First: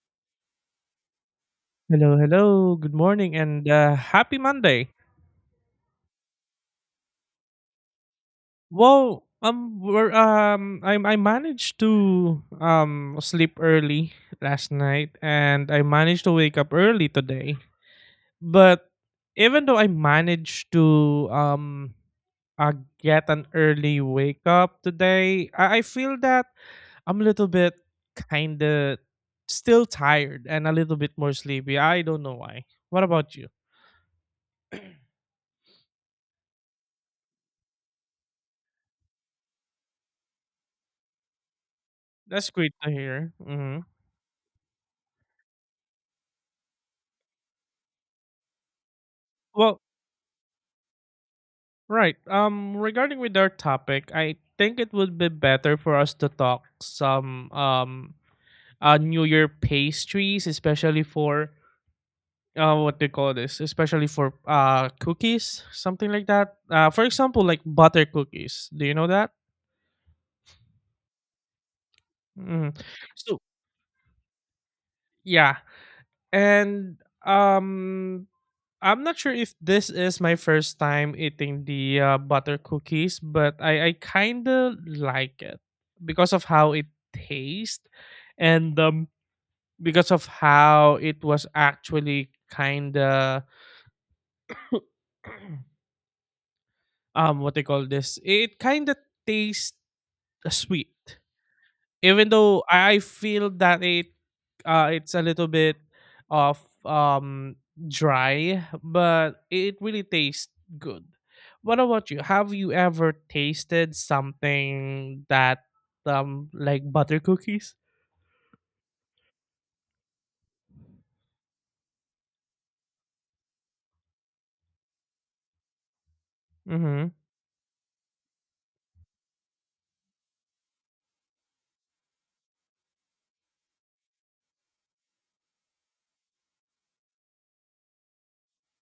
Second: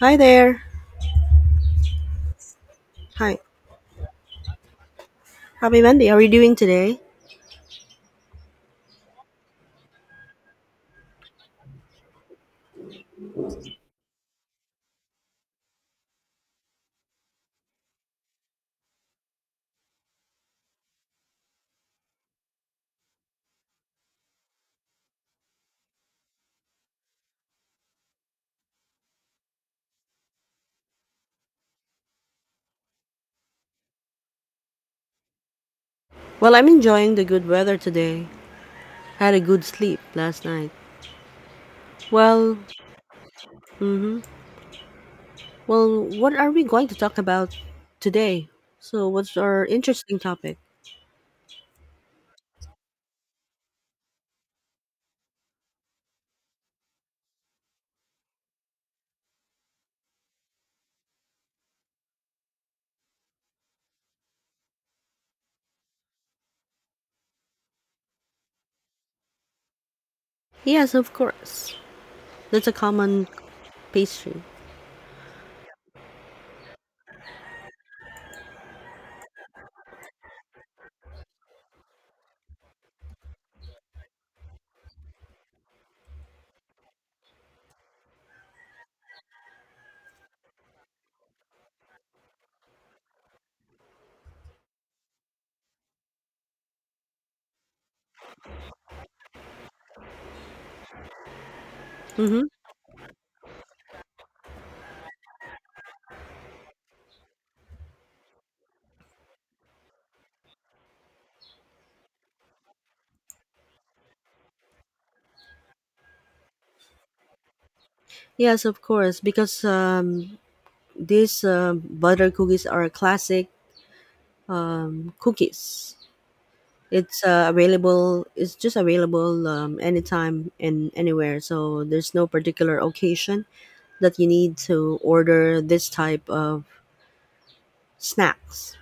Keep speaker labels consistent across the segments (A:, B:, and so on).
A: Hi there.
B: Hello, hello. Good morning
A: Hi.
B: and happy Monday.
A: Happy Monday. How are you doing today?
B: Well, we're, I managed to sleep early last night, and I managed to wake up early today. But even though I managed to uh, get an early wake up today, I feel that I'm a little bit kind of still tired and a little bit more sleepy. I don't know why. What about you?
A: Well, I'm enjoying the good weather today. Had a good sleep last night.
B: That's
A: Well,
B: great to hear. Hmm.
A: mm-hmm. Well, what are we going to talk about today? So, what's our
B: Well,
A: interesting topic?
B: right. Regarding with our topic, I think it would be better for us to talk some New Year pastries, especially for what they call this, especially for cookies, something like that. For example, like butter cookies. Do you know that?
A: Yes, of course. That's
B: Hmm.
A: a common
B: So
A: pastry.
B: yeah, and um I'm not sure if this is my first time eating the butter cookies, but I kind of like it because of how it tastes and because of how it was actually kind of what they call this. It kind of tastes sweet. Even
A: Mm-hmm.
B: though I feel that it it's a little bit of um dry, but it really tastes good. What about you? Have you ever tasted something that like butter cookies?
A: Yes, of course, because these butter cookies are classic cookies.
B: Mm-hmm.
A: It's available. It's just available anytime and anywhere. So there's no particular occasion that you need to order this type of snacks.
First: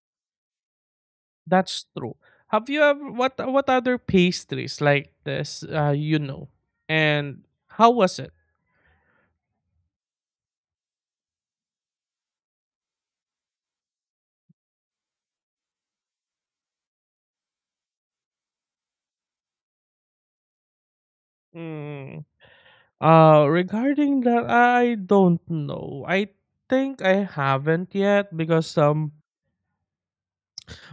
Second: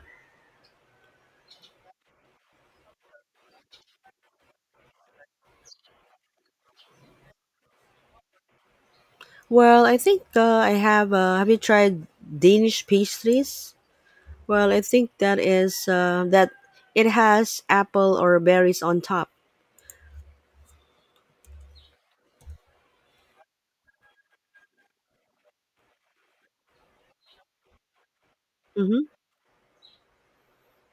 B: That's true. Have you ever what other pastries like this uh? And how was it?
A: Well, I think I have. Have you tried Danish pastries? Well, I think that is that it has apple or berries on top.
B: Mm. Regarding that I don't know. I think I haven't yet because
A: Mm-hmm.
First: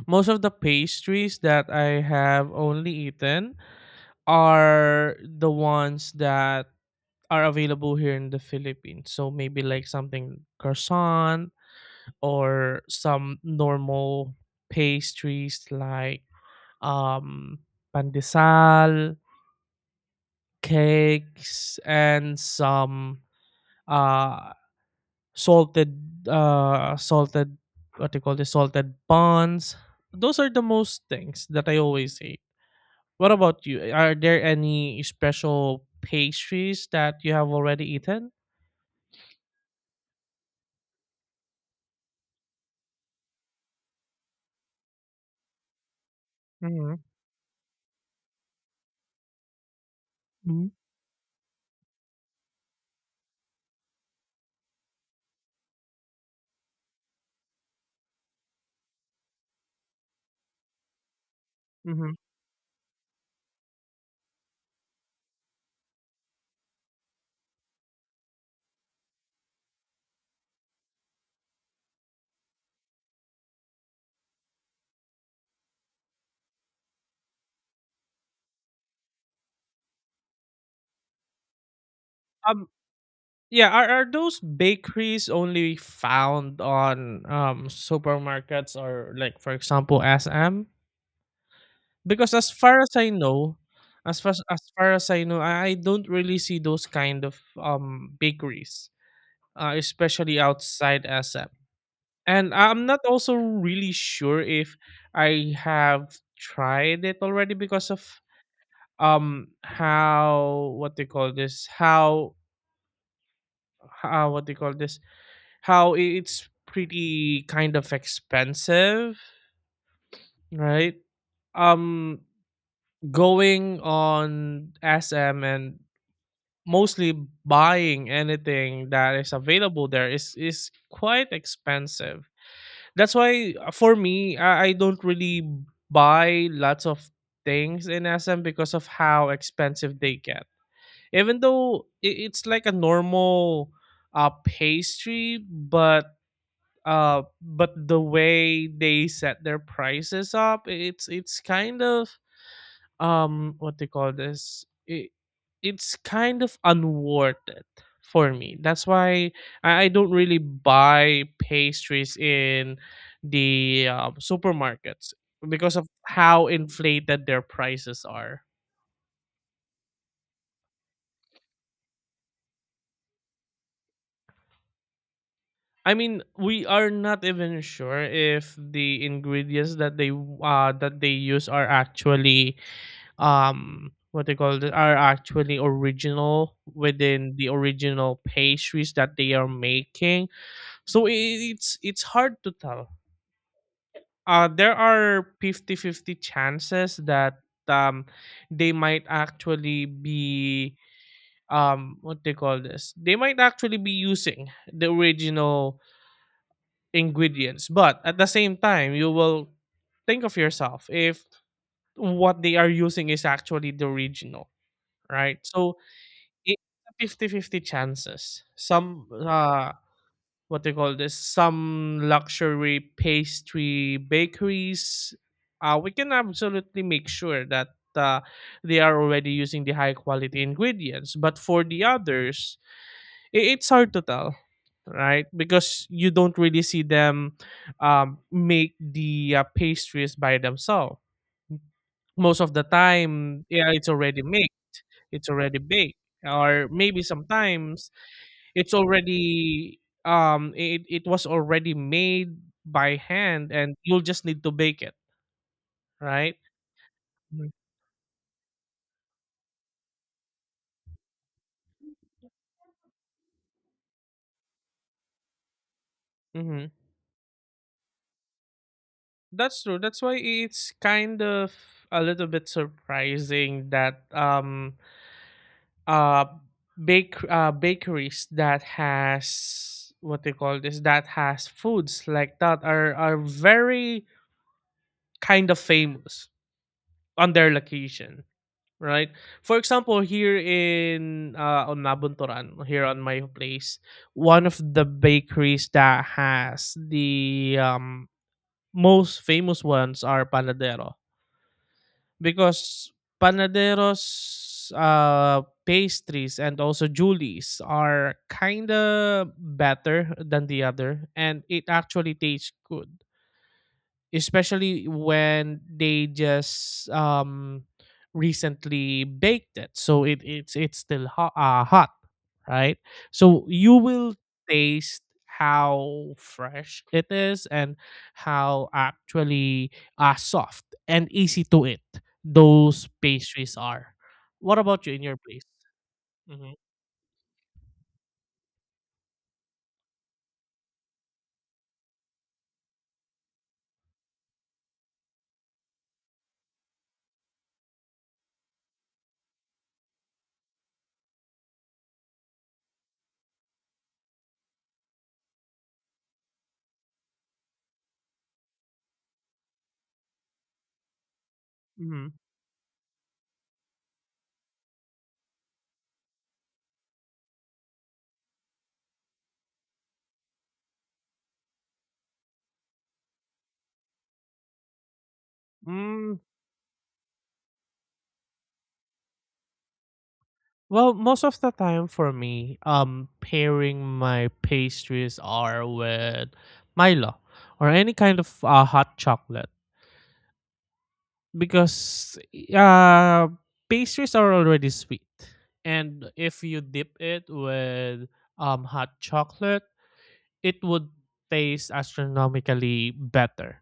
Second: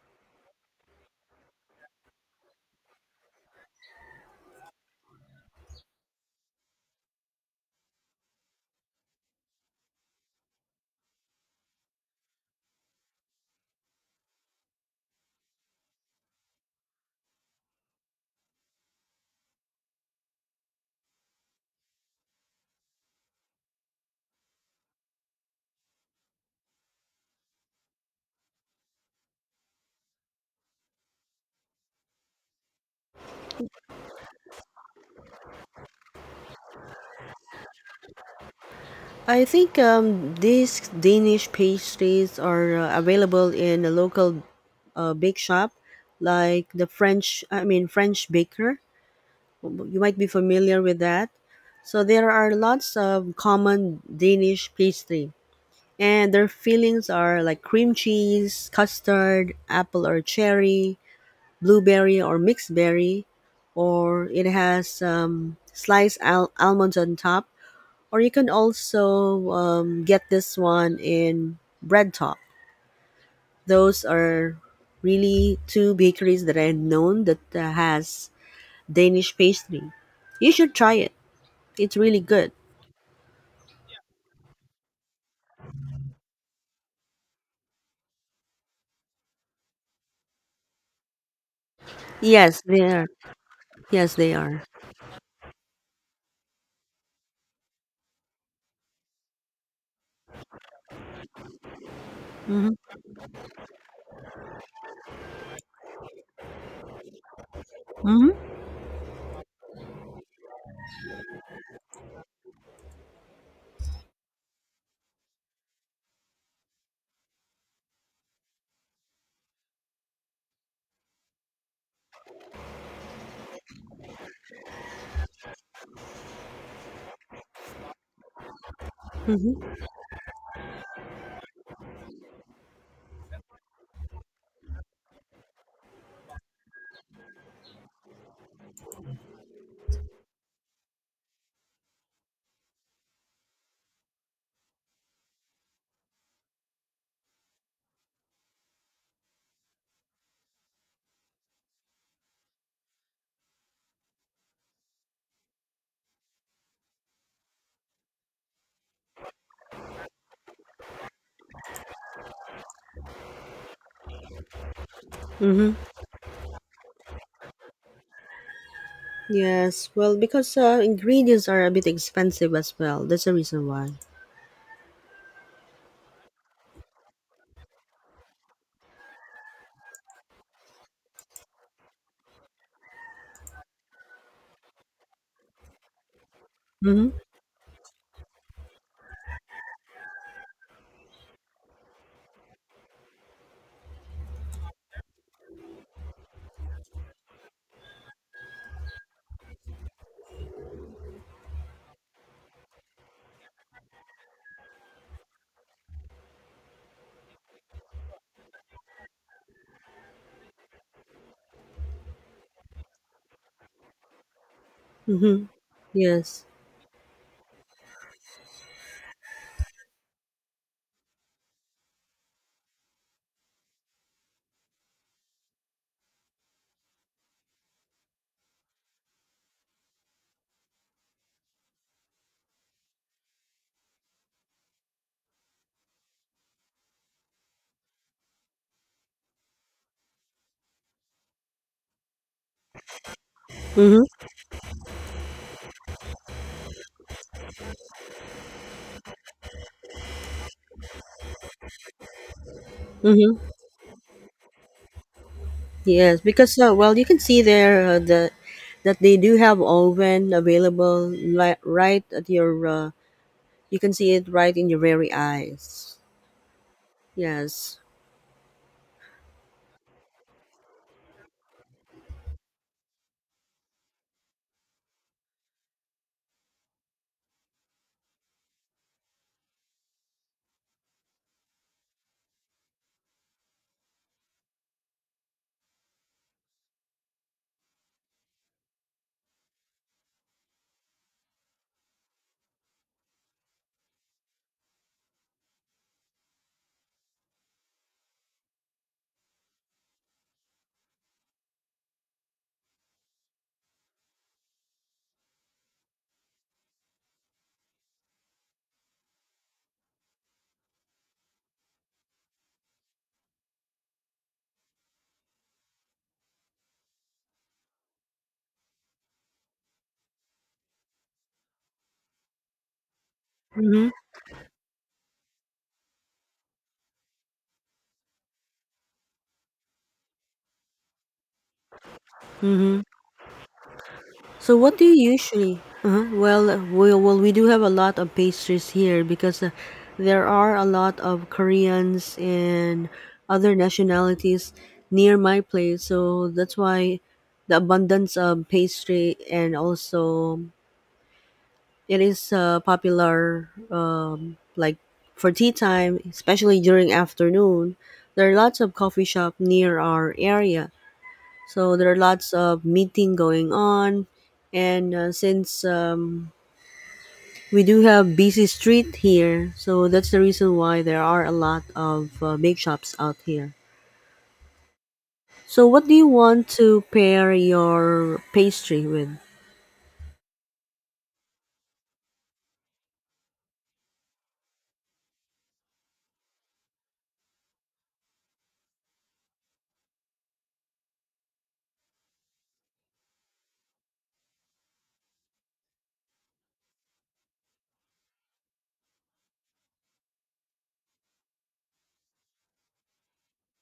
B: most of the pastries that I have only eaten are the ones that are available here in the Philippines. So maybe like something croissant or some normal pastries like um pandesal, cakes and some uh salted what do you call this salted buns. Those are the most things that I always eat. What about you? Are there any special pastries that you have already eaten?
A: I think these Danish pastries are available in a local bake shop, like the
B: Mm-hmm.
A: French, I mean, French baker. You might be
B: Mm-hmm.
A: familiar with that. So there are lots of common Danish pastry, and their fillings are like cream cheese, custard, apple or cherry,
B: Hmm.
A: blueberry or mixed berry, or it has sliced almonds on top or you can also get this one in Bread Talk. Those are really two bakeries that I've known that has Danish pastry. You should try it. It's really good.
B: Um, yeah, are those bakeries only found on supermarkets or like for example SM? Because as
A: Yes,
B: far
A: they
B: as
A: are.
B: I know,
A: Yes,
B: as far
A: they
B: as, as
A: are.
B: far as I know, I don't really see those kind of bakeries, especially outside SM. And
A: Mm-hmm.
B: I'm not also really sure if I have tried it already because of
A: Mm-hmm.
B: how what they call this how what they call this how I- it's pretty kind of expensive, right? Um, Going on SM and mostly buying anything that is
A: Mm-hmm.
B: available there is quite expensive. That's why for me I don't really buy lots of things in SM because of how expensive they get, even though I- it's like a normal pastry, but the way they set their prices up it's kind of what they call this it, it's kind of unwarranted for me. That's why I don't really buy pastries in the supermarkets because
A: Mm-hmm.
B: of how inflated their prices are.
A: Yes, well, because ingredients are a bit expensive as well. That's the reason why.
B: I mean, we are not even sure if the ingredients that they use are actually what they call it are actually original
A: Mm-hmm.
B: within the original pastries that they are making. So I- it's hard to tell. There are fifty-fifty chances that um, they might actually be what they call this. They might actually be using the original ingredients, but at the same time, you will think of yourself if what they are using is actually the original, right?
A: Mm-hmm.
B: So
A: Yes.
B: it's fifty-fifty chances. Some what they call this some luxury pastry bakeries, we can absolutely make sure that uh, they are already using the high quality ingredients, but for the others, I- it's hard to tell, right? Because you don't really see them make the pastries by themselves. Most of the time, yeah, it's already
A: Mm-hmm.
B: made, it's already baked, or maybe sometimes it's already it, it was already made by
A: Mm-hmm.
B: hand and you'll just need to bake it.
A: Yes,
B: Right.
A: because well, you can see
B: Mhm.
A: there the that they do have oven available right at your. You can see it right in your very eyes.
B: Mm-hmm.
A: Yes.
B: That's true. That's why it's kind of a little bit surprising that uh bakeries that has what they call this that has foods like that are very kind of famous on their location, right? For example, here in on Nabuntoran, here on my place, one of the bakeries that has the most famous ones are Panadero, because Panadero's pastries and also Julie's are kind of better than the other, and it actually tastes good especially when they just recently baked it, so it, it's still hot, hot, right? So you
A: Mhm.
B: will taste how fresh it is and how actually soft and easy to eat
A: Mhm.
B: those pastries are.
A: So
B: What
A: what do
B: about you in
A: you
B: your place?
A: usually? Uh-huh. Well,
B: Mm-hmm.
A: we do have a lot of pastries here because there are a lot of Koreans and other nationalities near my place. So that's why the abundance of pastry and also it is popular like for tea time, especially during afternoon. There are lots of coffee shop near our area, so there are
B: Mm-hmm.
A: lots of meeting going on. And since we do have busy street here, so that's the reason why there are a lot of bake shops out here. So, what do you
B: Mm.
A: want to pair your pastry with?
B: Well, most of the time for me, pairing my pastries are with Milo or any kind of hot chocolate, because uh, pastries are already sweet, and if you dip it with hot chocolate, it would taste astronomically better.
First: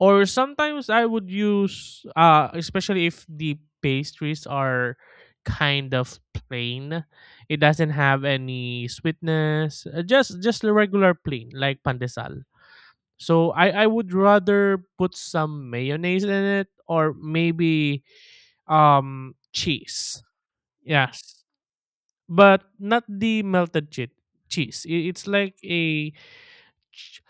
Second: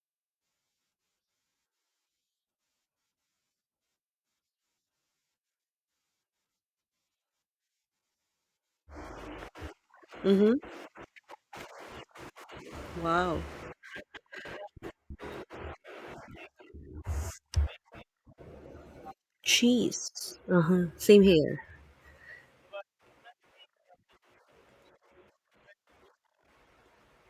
B: Or sometimes I would use especially if the pastries are kind of plain. It doesn't have any sweetness.
A: Mm-hmm.
B: Just the regular plain like pandesal.
A: Wow.
B: So I would rather put some mayonnaise in it or maybe cheese.
A: Cheese. Uh huh. Same
B: Yes.
A: here.
B: But not the melted cheese. Cheese. It's like a ch-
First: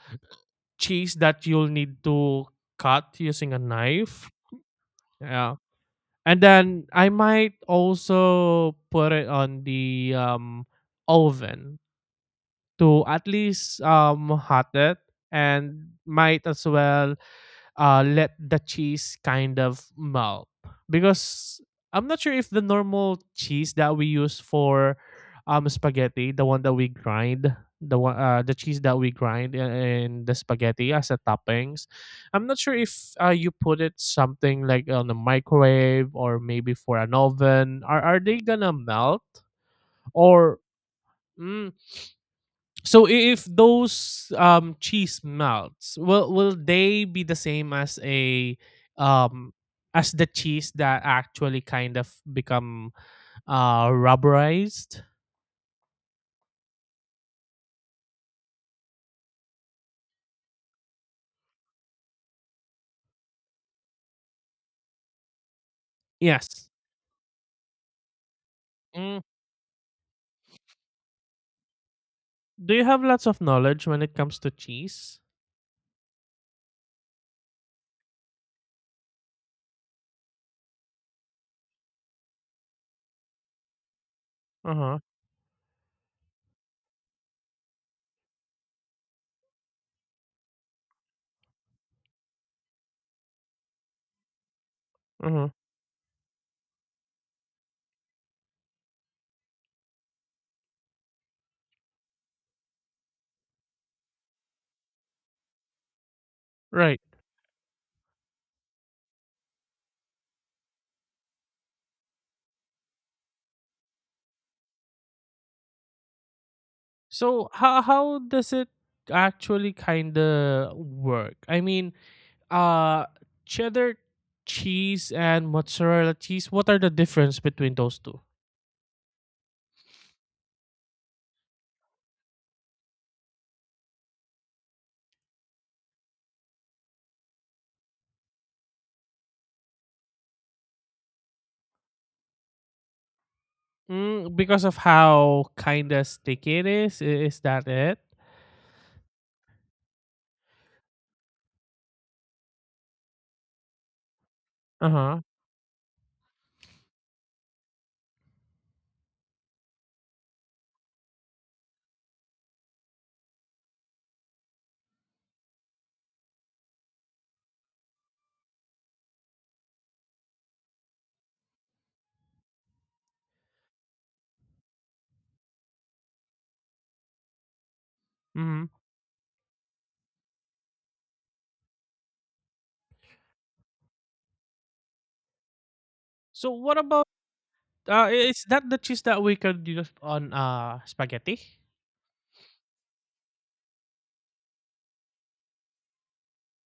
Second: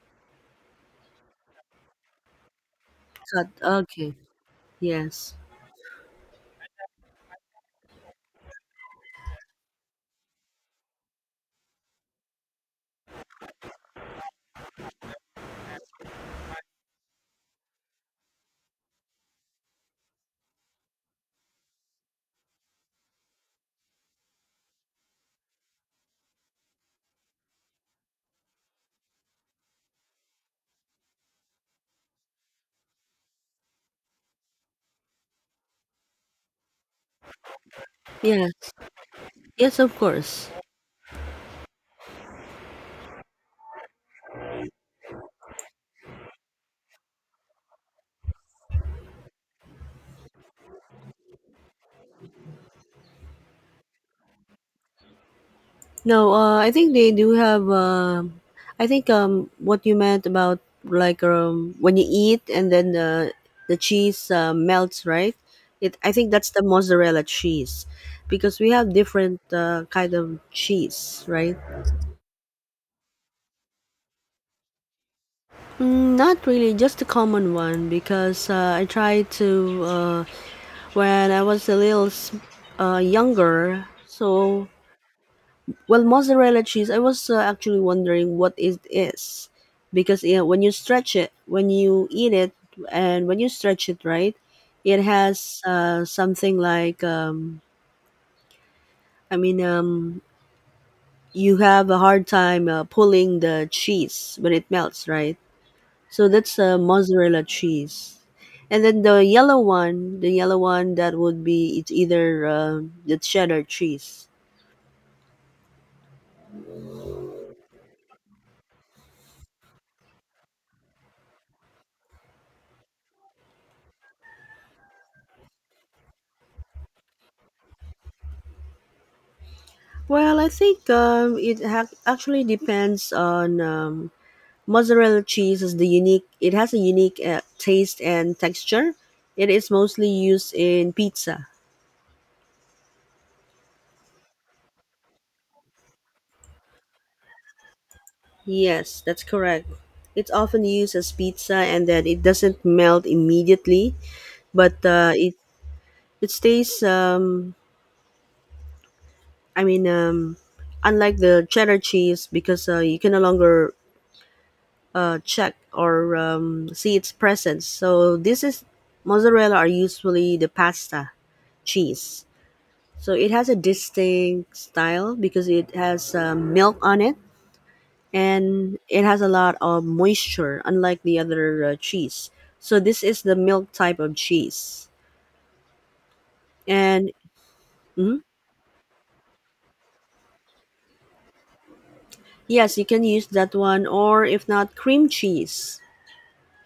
B: cheese that you'll need to cut
A: Cut.
B: using a
A: Okay.
B: knife.
A: Yes.
B: Yeah. And then I might also put it on the oven to at least hot it and might as well let the cheese kind of melt, because I'm not sure if the normal cheese that we use for spaghetti, the one that we grind, the cheese that we grind in the spaghetti as a toppings, I'm not sure if you put it something like on the microwave or maybe for an oven. Are they
A: Yes.
B: gonna melt
A: Yes, of course.
B: or? Mm, so I- if those cheese melts, will they be the same as a um, as the cheese that actually kind of become rubberized?
A: No, I think they do have. I think what you meant about like when you eat and then the cheese melts, right? It. I think that's the
B: Yes.
A: mozzarella cheese, because we have
B: Mm.
A: different kind of cheese, right?
B: Do you have lots of knowledge when it comes to cheese?
A: Mm, not really, just a common one because I tried to uh, when I was a little younger, so
B: Uh huh.
A: well, mozzarella cheese, I was actually wondering what it is. Because yeah, when you stretch it, when you eat it, and when you stretch it, right, it
B: Uh huh.
A: has something like, I mean, you have a hard time pulling the cheese when it melts, right? So that's
B: Right.
A: mozzarella cheese. And then the yellow one that would be, it's either the cheddar cheese.
B: So how does it actually kind of work? I mean, uh, cheddar cheese and mozzarella cheese. What are the difference between those two?
A: Well, I think it actually depends on mozzarella cheese is the unique. It has a unique taste and texture. It is mostly used in pizza.
B: Mm, because of how kinda sticky it is? I is that it?
A: Yes, that's correct. It's often used as pizza, and then it doesn't melt immediately, but uh,
B: Uh-huh.
A: it it stays. I mean, unlike the cheddar cheese, because you can no longer check or see its presence. So this is mozzarella are usually the pasta cheese. So it has a distinct style because it has milk on it
B: Mhm.
A: and it has a lot of moisture, unlike the other cheese. So this is the milk type of cheese,
B: So what about
A: and mhm.
B: I is that the cheese that we can use on, spaghetti?
A: Yes, you can use that one, or if not, cream cheese,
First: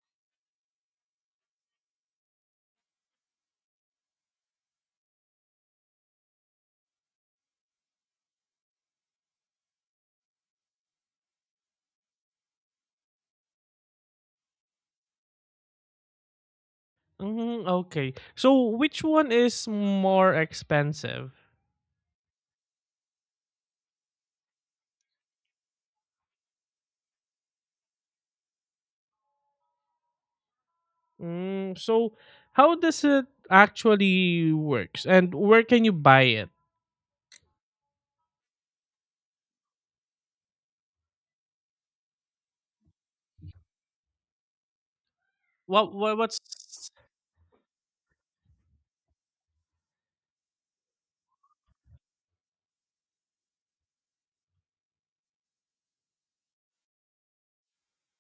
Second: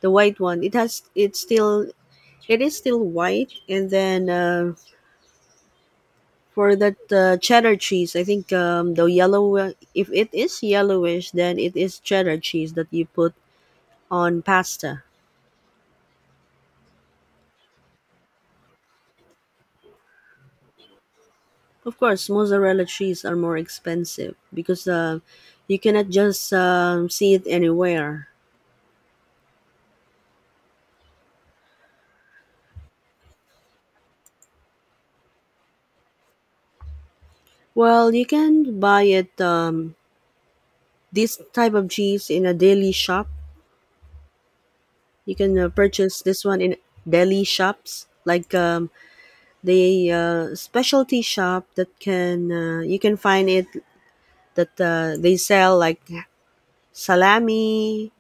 A: the white one. It has it is still white, and then. For that cheddar cheese, I think the yellow, if it is yellowish, then it is cheddar cheese that you put on pasta.
B: Mhm, okay. So which one is more expensive?
A: Of course, mozzarella cheese are more expensive because you cannot just see it anywhere.
B: Mm, so how does it actually works and where can you buy it?
A: Well, you can buy it, this type of cheese in a daily shop. You can purchase
B: What's
A: this one in deli shops, like the specialty shop that can, you can find it that they sell like salami,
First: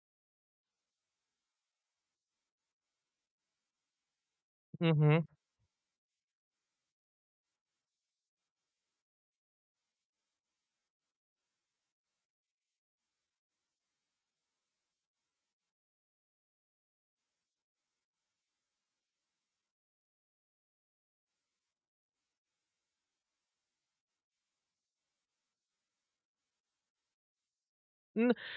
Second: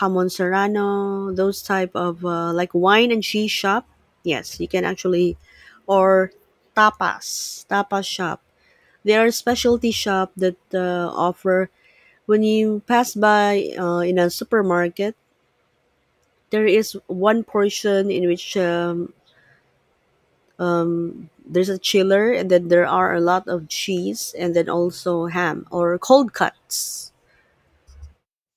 A: hamon serrano, those type of like wine and cheese shop. Yes, you can
B: hmm.
A: actually, or tapas, tapas shop. They are a specialty shop that offer when you pass by in a supermarket. There is one portion in which there's a chiller, and then there are a lot of cheese, and then also ham or cold cuts.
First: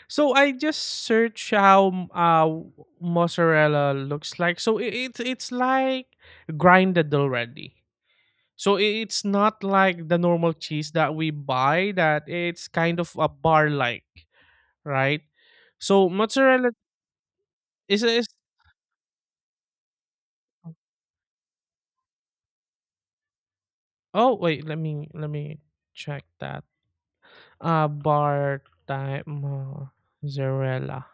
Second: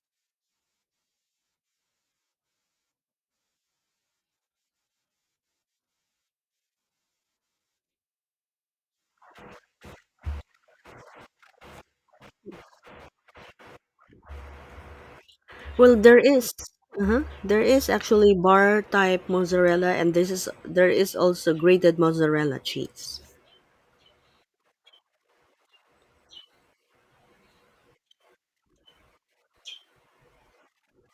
B: So I just search how mozzarella looks like. So it, it's like grinded already. So I- it's not like the normal cheese that we buy that it's kind of a bar like, right?
A: Well,
B: So
A: there is.
B: mozzarella
A: Uh-huh. There is
B: is
A: actually bar type mozzarella, and this is there is also grated mozzarella cheese.
B: oh wait, let me check that. Bar time mozzarella,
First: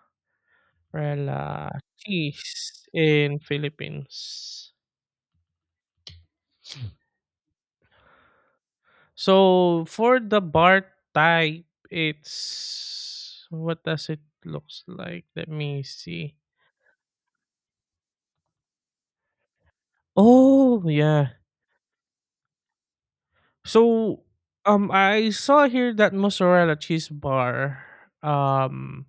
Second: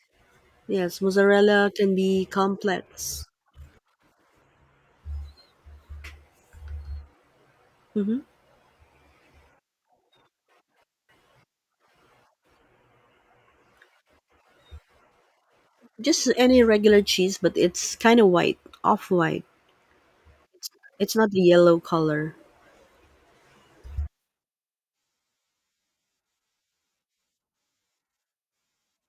A: Yes,
B: mozzarella
A: mozzarella can be
B: cheese
A: complex.
B: in Philippines.
A: Hmm.
B: So for the bar type, it's what does it looks like? Let me
A: Just
B: see.
A: any regular cheese, but it's kind of white, off white.
B: Oh
A: It's not
B: yeah.
A: the yellow color.
B: So I saw here that mozzarella cheese bar um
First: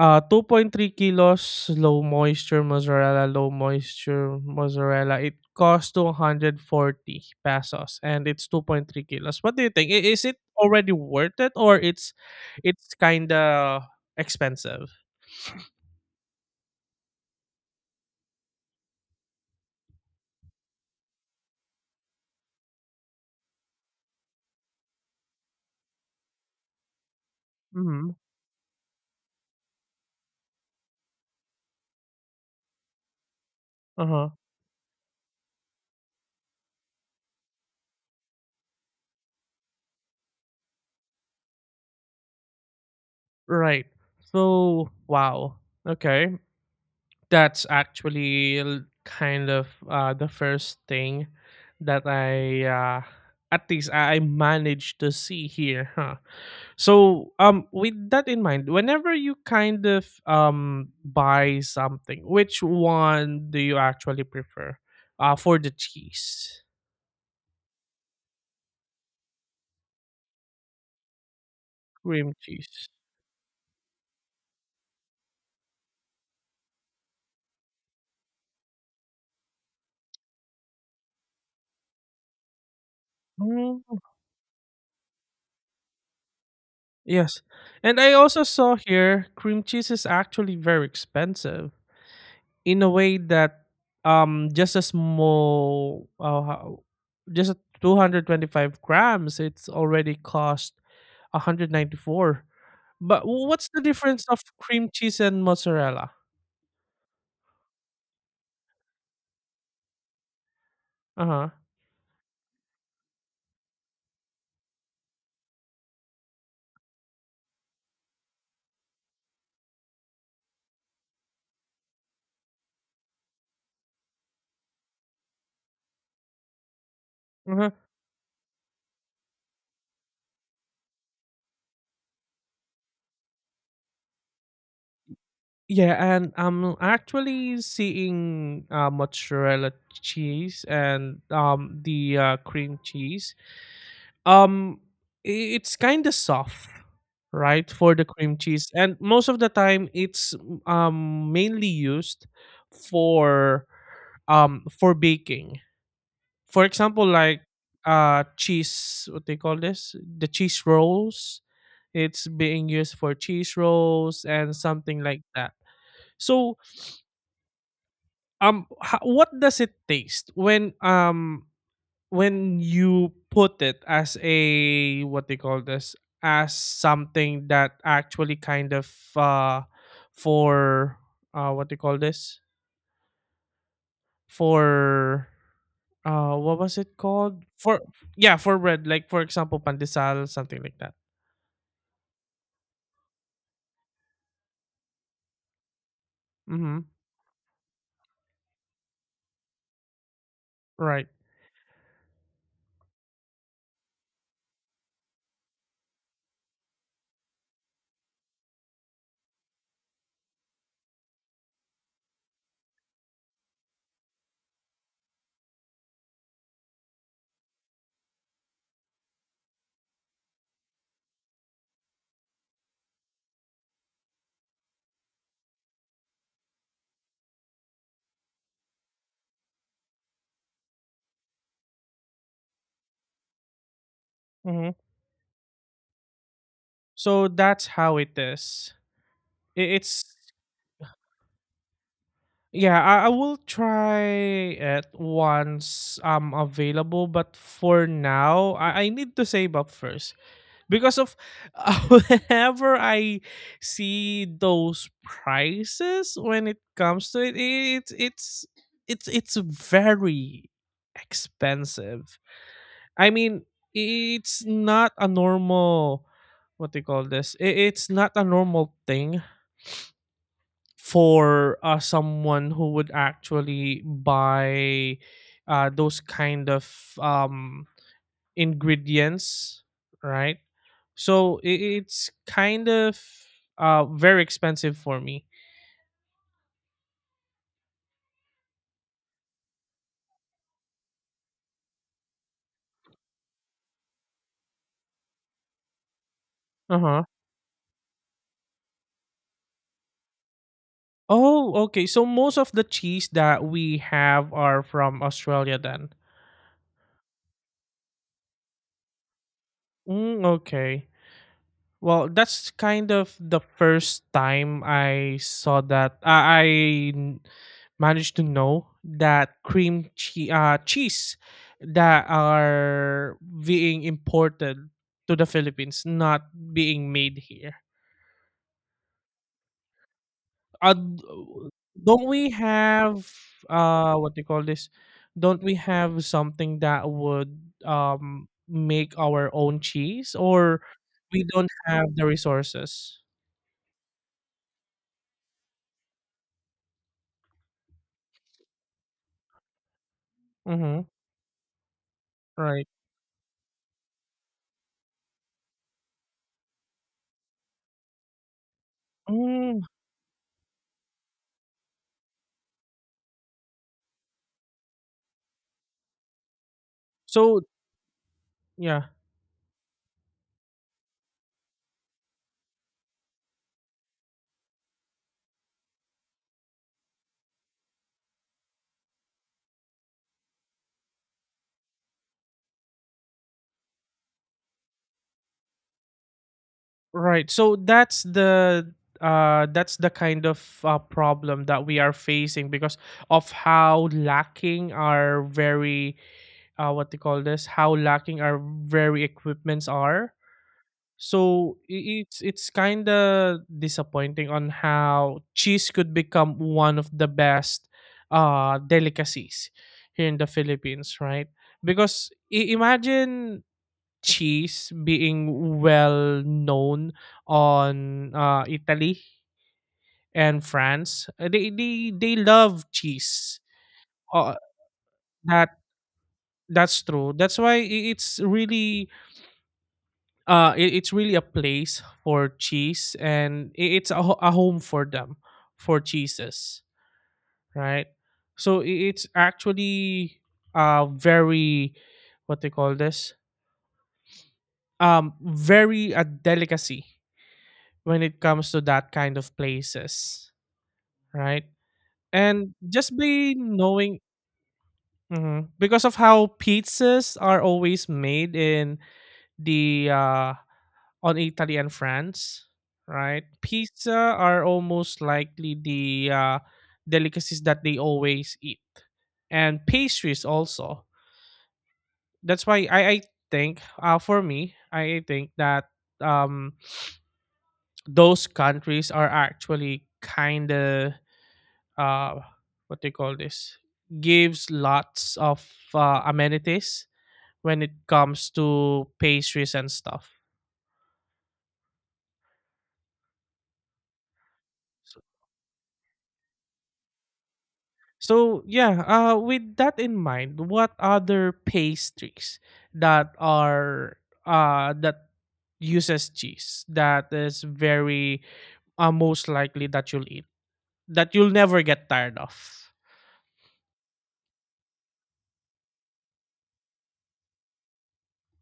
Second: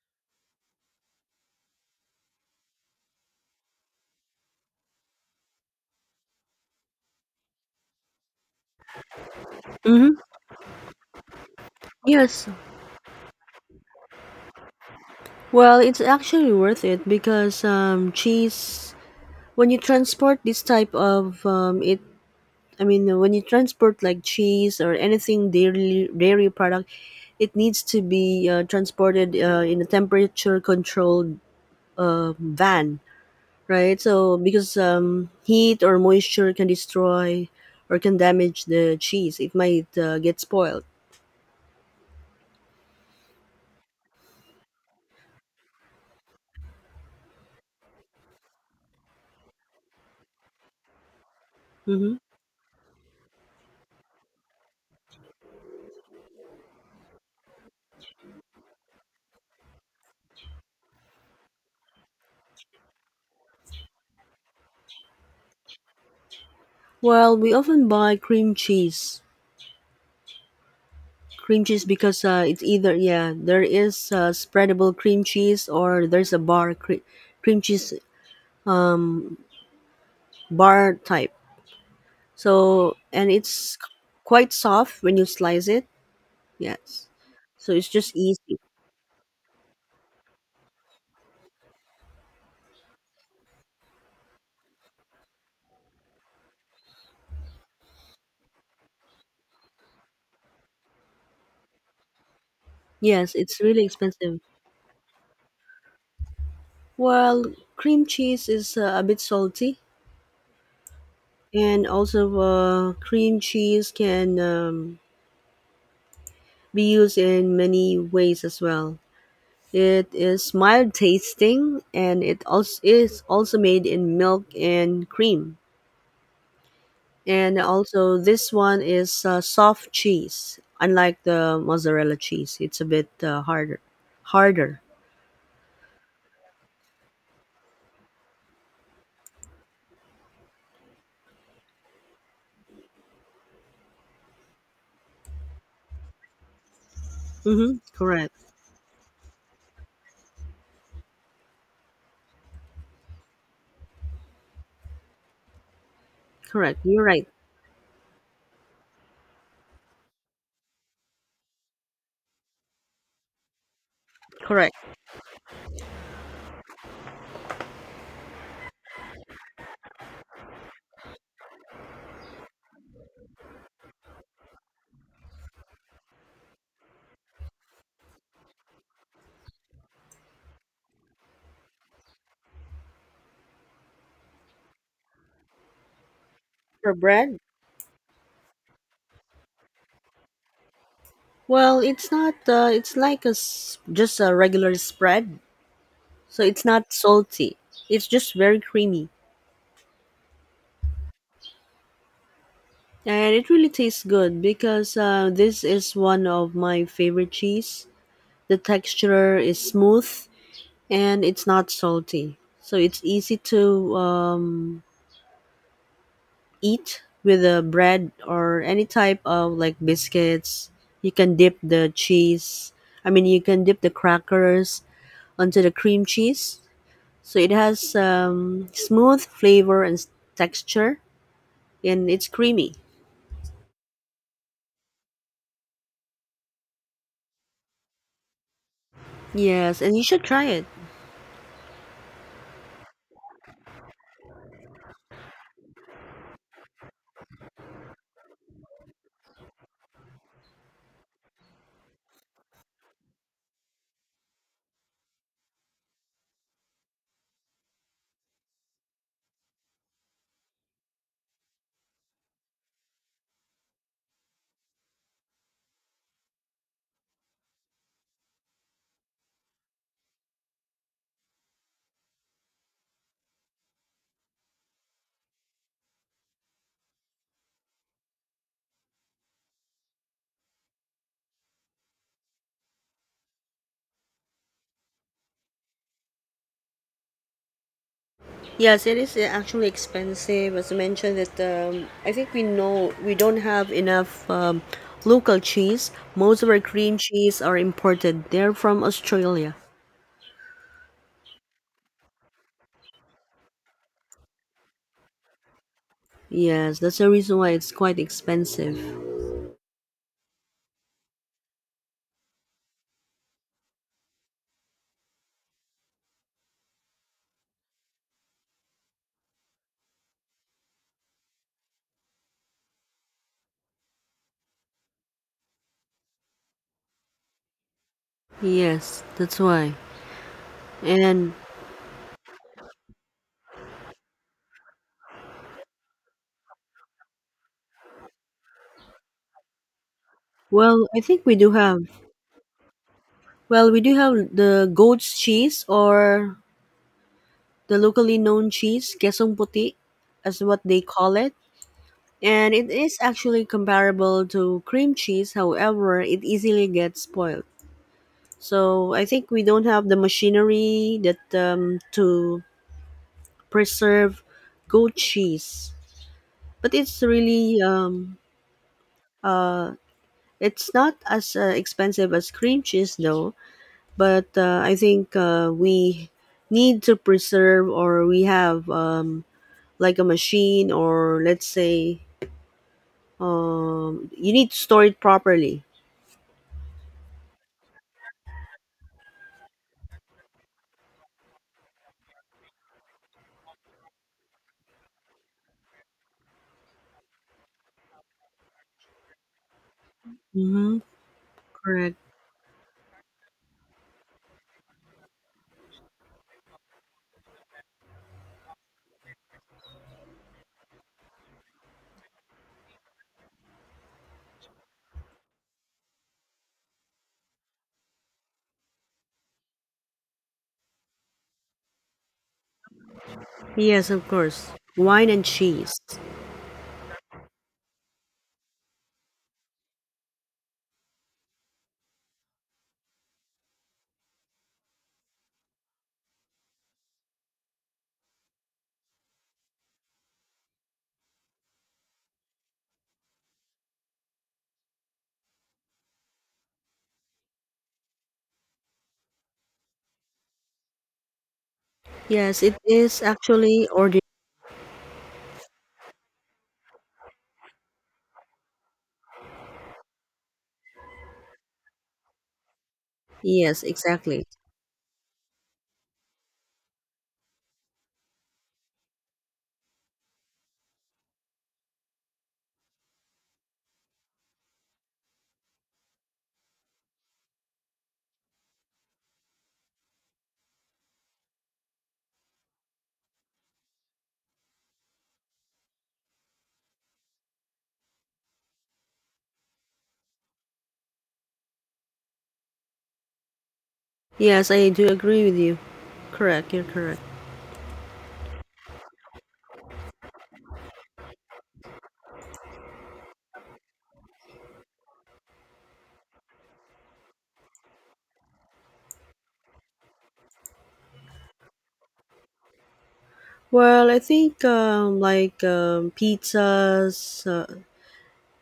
B: 2.3 kilos low moisture mozzarella, low moisture mozzarella. It costs 240 pesos and it's 2.3 kilos. What do you think? I-
A: Mm-hmm.
B: Is it already worth it or
A: Yes.
B: it's kind of expensive?
A: Well, it's actually worth it because cheese. When you transport this type of it I mean, when you transport like cheese or anything dairy product, it needs to
B: Mhm.
A: be transported in a temperature controlled van, right?
B: Uh-huh.
A: So because heat or moisture can destroy or can damage the cheese, it might get spoiled.
B: Right. So, wow. Okay. That's actually kind of the first thing that
A: Hmm.
B: at least I managed to see here, huh? So, with that in mind, whenever you kind of buy something, which one do you actually prefer? For the cheese,
A: Well, we often buy cream cheese. Cream cheese because
B: cream
A: it's
B: cheese.
A: either yeah there is spreadable cream cheese or there's a cream cheese bar type. So, and it's
B: Mm,
A: quite soft when you slice it. Yes.
B: yes.
A: So it's
B: And I
A: just
B: also
A: easy.
B: saw here cream cheese is actually very expensive, in a way that just a small just a 225 grams it's already cost 194. But
A: Yes, it's
B: what's the
A: really
B: difference
A: expensive.
B: of cream cheese and mozzarella?
A: Well, cream cheese is a bit salty,
B: Uh-huh.
A: and also cream cheese can be used in many ways as well. It is mild tasting, and it also is also made in milk and cream. And
B: Uh-huh.
A: also, this one is soft cheese, unlike the mozzarella cheese. It's a bit harder. Harder.
B: Yeah, and I'm actually seeing mozzarella cheese and the cream cheese. um I- It's kind of soft, right,
A: Mm-hmm.
B: for the
A: Correct.
B: cream cheese, and most of the time it's mainly used for for baking, for
A: Correct. You're
B: example
A: right.
B: like cheese what they call this the cheese rolls. It's being used for cheese rolls and
A: Correct.
B: something like that. So what does it taste when you put it as a what they call this, as something that actually kind of uh for what they call this for what was
A: For
B: it
A: bread?
B: called for? Yeah, for bread like for example pandesal something like that.
A: Well, it's not. It's like just a regular spread, so it's
B: Mm-hmm.
A: not salty. It's just very creamy,
B: Right.
A: and it really tastes good because this is one of my favorite cheese. The texture is smooth and it's not salty, so it's easy to eat with the bread or any type of like biscuits. You can dip the cheese. I mean, you can dip the crackers onto the cream cheese. So it has smooth flavor and texture, and it's creamy.
B: Hmm. So that's how it is. I-
A: Yes, and you
B: It's
A: should try it.
B: yeah. I will try it once I'm available, but for now, I need to save up first, because of whenever I see those prices when it comes to it, it's very expensive. I mean, it's not a normal what do you call this? I- It's not a normal thing for someone who would actually buy those kind of um ingredients, right? So I it's kind of very expensive for me.
A: Yes, it is actually expensive. As I mentioned, that I think we know we don't have enough local cheese. Most of our cream
B: Uh-huh.
A: cheese are imported. They're from Australia.
B: Oh, okay. So most of the cheese that we have are from Australia then.
A: Yes, that's the reason why it's quite expensive.
B: Mm, okay. Well, that's kind of the first time I saw that. I n- managed to know that cheese that are being imported to the Philippines, not being made here.
A: Yes, that's why.
B: Uh, d-
A: And
B: don't we have what do you call this? Don't we have something that would make our own cheese, or
A: well, I think
B: we
A: we do
B: don't
A: have
B: have the resources?
A: well, we do have the goat's cheese or the locally known cheese, kesong puti, as what
B: Mm-hmm.
A: they call it. And
B: Right.
A: it is actually comparable to cream cheese, however, it easily gets spoiled. So I think we
B: Mm,
A: don't have the machinery that to preserve goat cheese. But it's
B: so
A: really
B: yeah,
A: uh, it's not as expensive as cream cheese though, but I think we need to preserve or we have like a machine or let's say you need to store it properly.
B: right. So that's the kind of problem that we are facing because of how lacking our very what they call this, how lacking our very equipments are.
A: Mm-hmm,
B: So
A: correct.
B: i- it's it's kind of disappointing on how cheese could become one of the best delicacies here in the Philippines, right? Because imagine cheese being well known on Italy and France. They they love cheese.
A: Yes, of
B: Uh,
A: course. Wine and
B: that
A: cheese.
B: that's true. That's why it's really it's really a place for cheese, and it's a, a home for them for cheeses, right? So i- it's actually very what they call this, very a delicacy when it comes to that kind of places, right?
A: Yes,
B: And
A: it
B: just
A: is
B: by
A: actually
B: knowing,
A: ordinary.
B: mhm, because of how pizzas are always made in the on Italy and France, right?
A: Yes,
B: Pizza
A: exactly.
B: are almost likely the delicacies that they always eat, and pastries also. That's why I think for me, I think that um, those countries are actually kind of uh what they call this, gives lots of amenities when it comes to pastries and stuff,
A: Yes, I do
B: so,
A: agree with you. Correct, you're correct.
B: so yeah, with that in mind, what other pastries that are that uses cheese that is very most likely that you'll eat, that you'll never get tired of.
A: Well, I think like pizzas,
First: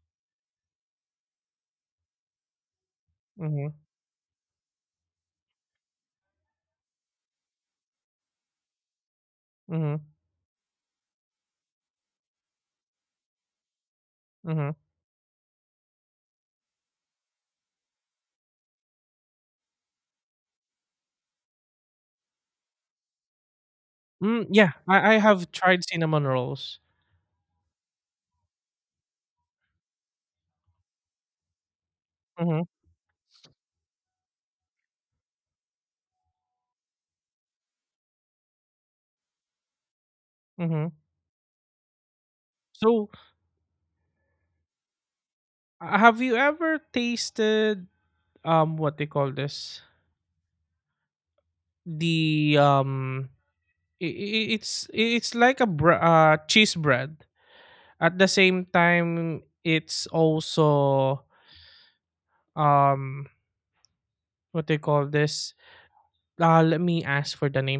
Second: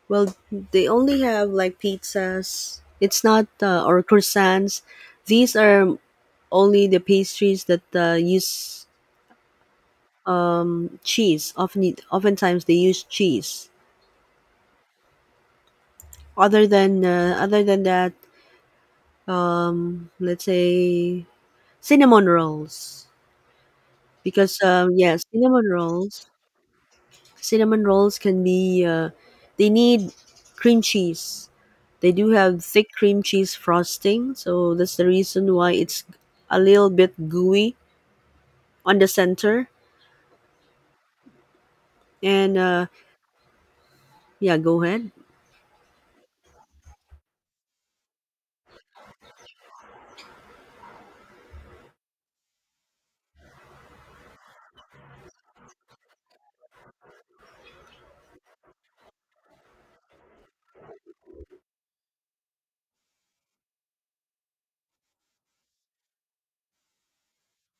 A: well, they only have like pizzas. It's not
B: Mhm,
A: or croissants. These are only the pastries that use
B: mhm,
A: cheese. Often, oftentimes they use cheese.
B: mhm.
A: Other than that, let's say cinnamon rolls.
B: Mm,
A: Because
B: yeah, I
A: yeah,
B: I have
A: cinnamon
B: tried cinnamon
A: rolls.
B: rolls.
A: Cinnamon rolls can be. They need cream cheese. They do have
B: Mhm,
A: thick cream cheese frosting, so that's the reason why it's a little bit gooey on the center.
B: mhm.
A: And
B: So,
A: yeah, go ahead.
B: have you ever tasted what they call this? The it's like a cheese bread. At the same time, it's also um what they call this, let me ask for the name.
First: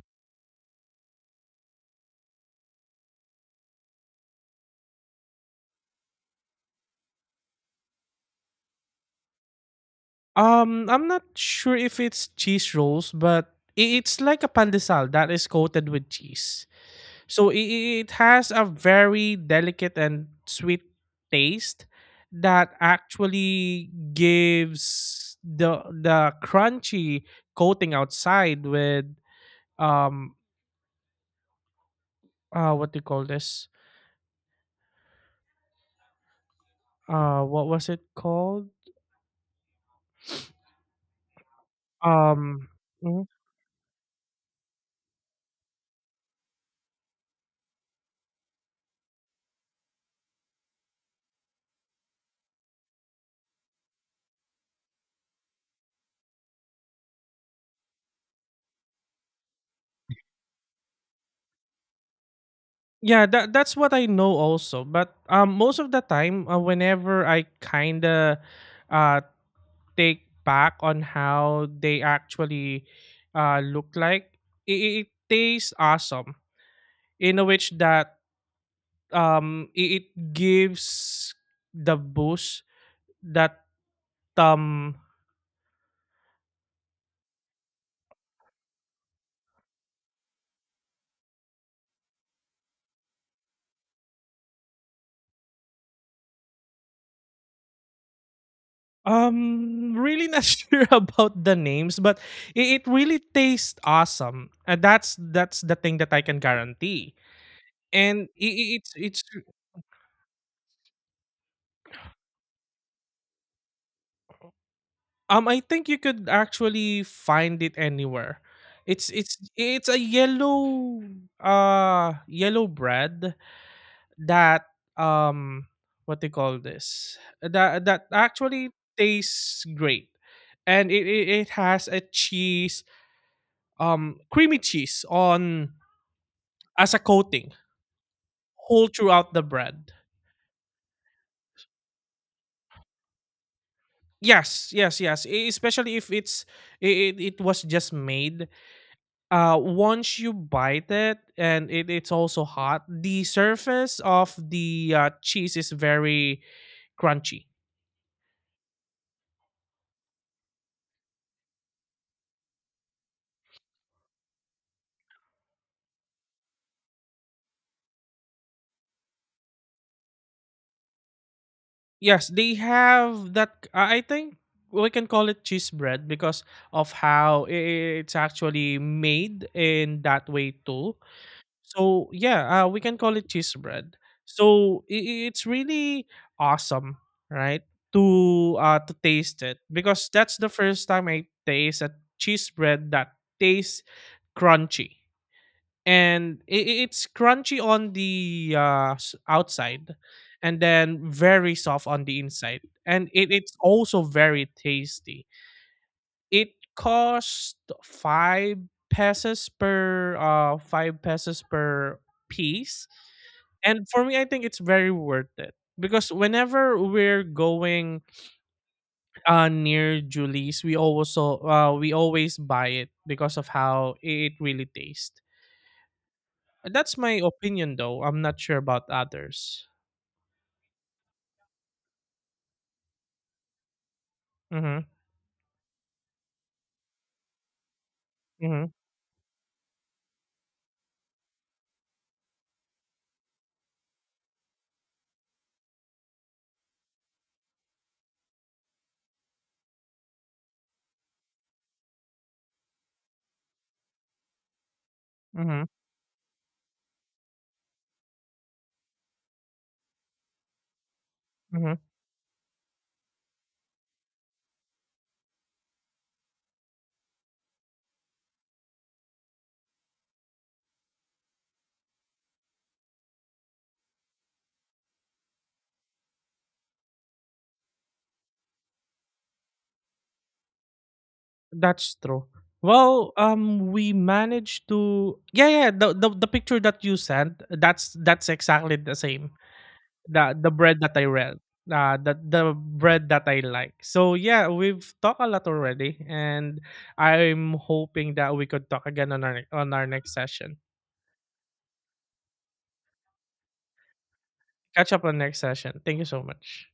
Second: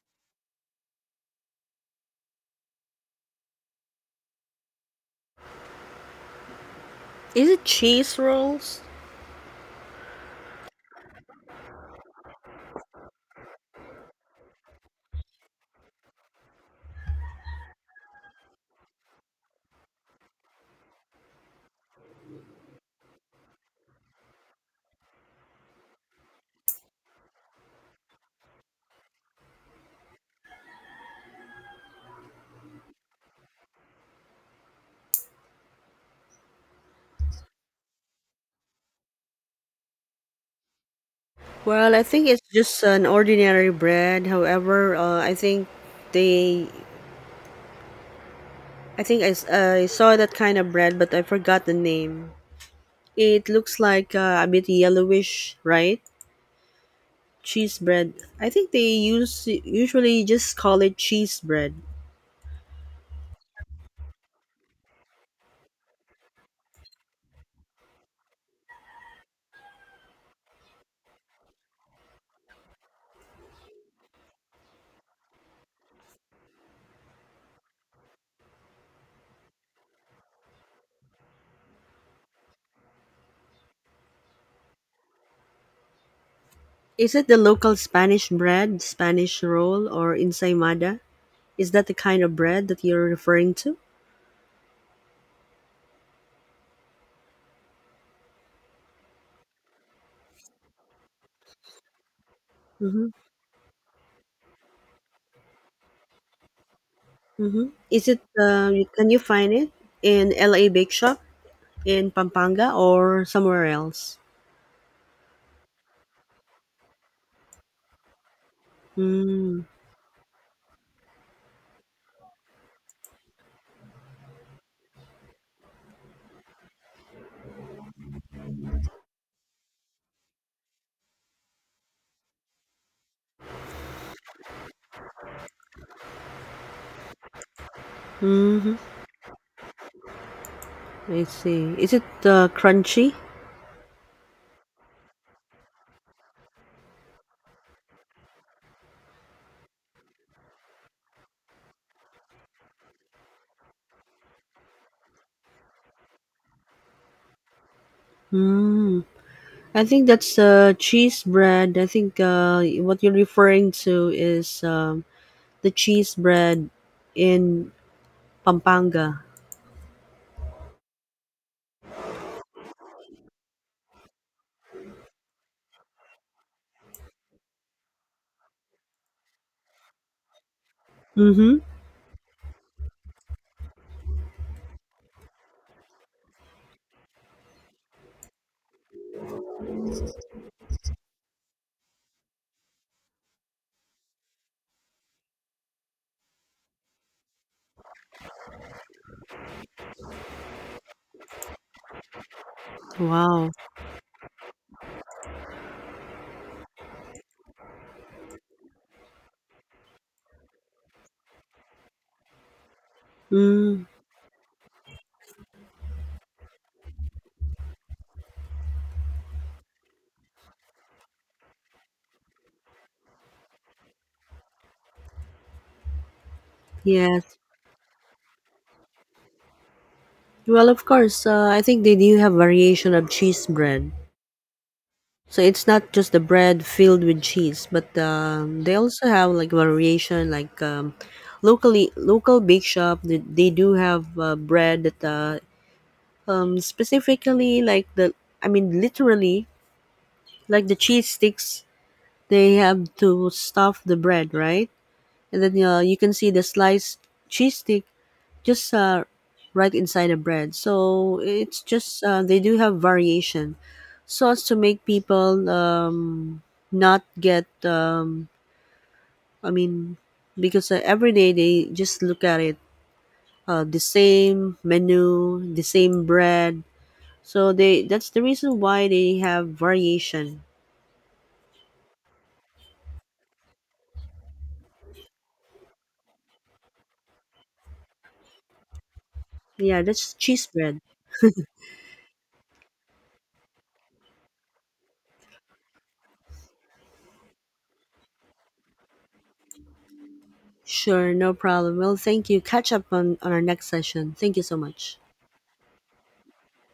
A: Is it cheese rolls?
B: I'm not sure if it's cheese rolls, but it's like a pandesal that is coated with cheese, so it has a very delicate and sweet taste that actually gives the crunchy coating outside with um what do you call this, what was it called,
A: Well, I think it's
B: um
A: just an
B: mm,
A: ordinary bread. However, I think they, I think I saw that kind of bread, but I forgot the name. It looks like a bit yellowish, right? Cheese bread. I think they use usually just call it cheese bread.
B: yeah, that that's what I know also. But most of the time, whenever I kind of uh take back on how they actually look like, it tastes awesome in a which that it, it gives the boost that um
A: Is it the local Spanish bread, Spanish roll, or ensaymada? Is that the kind of bread that you're referring to?
B: um, really not sure about the names, but it
A: Mm-hmm.
B: really tastes awesome. That's the thing that I can guarantee.
A: Mm-hmm. Is it?
B: And
A: Can you
B: it's
A: find it in LA Bake Shop in Pampanga or somewhere else?
B: I think you could actually find it anywhere. It's
A: Mm.
B: it's a yellow yellow bread that um what they call this, that actually tastes great, and it has a cheese, creamy cheese on as a coating
A: Mm-hmm.
B: all throughout the bread.
A: I see. Is it crunchy?
B: Yes, yes, yes. Especially if it's, it was just made. Once you bite it and it, it's also hot, the surface of the cheese is very crunchy.
A: Mm. I think that's cheese bread. I think what you're referring to is the cheese bread in Pampanga.
B: Yes, they have that. I think we can call it cheese bread because of how it's actually made in that way too.
A: Mm-hmm.
B: So yeah, we can call it cheese bread. It's really awesome, right? To taste it, because that's the first time I taste a cheese bread that tastes crunchy, and it's crunchy on the outside, and then very soft on the inside, and
A: Wow.
B: it's also very tasty. It cost 5 pesos per 5 pesos per piece.
A: Mm,
B: And for me, I think it's very worth it, because whenever we're going near Julie's, we also we always buy it because of how it really tastes. That's my
A: yes.
B: opinion, though. I'm not sure about others.
A: Well, of course, I think they do have variation of cheese bread.
B: Mm-hmm.
A: So it's not just the bread filled with cheese, but
B: Mm-hmm.
A: they also have like variation, like locally local bake shop. They do have bread that specifically like the I mean literally like the cheese sticks. They have to stuff the bread, right? And then
B: Mm-hmm.
A: you can see the sliced cheese stick just right inside the bread. So it's
B: Mm-hmm.
A: just they do have variation, so as to make people not get. I mean, because every day they just look at it the same menu, the same bread. So they that's the reason why they have variation.
B: That's true. Well, we managed to, yeah, yeah, the picture that you sent, that's exactly the same,
A: Yeah, that's cheese
B: the
A: bread.
B: bread that I read, the bread that I like. So yeah, we've talked a lot already, and I'm hoping that we could talk again on our next session.
A: Sure, no problem. Well, thank you. Catch up on our next session. Thank you so
B: Catch
A: much.
B: up on next session. Thank you so much.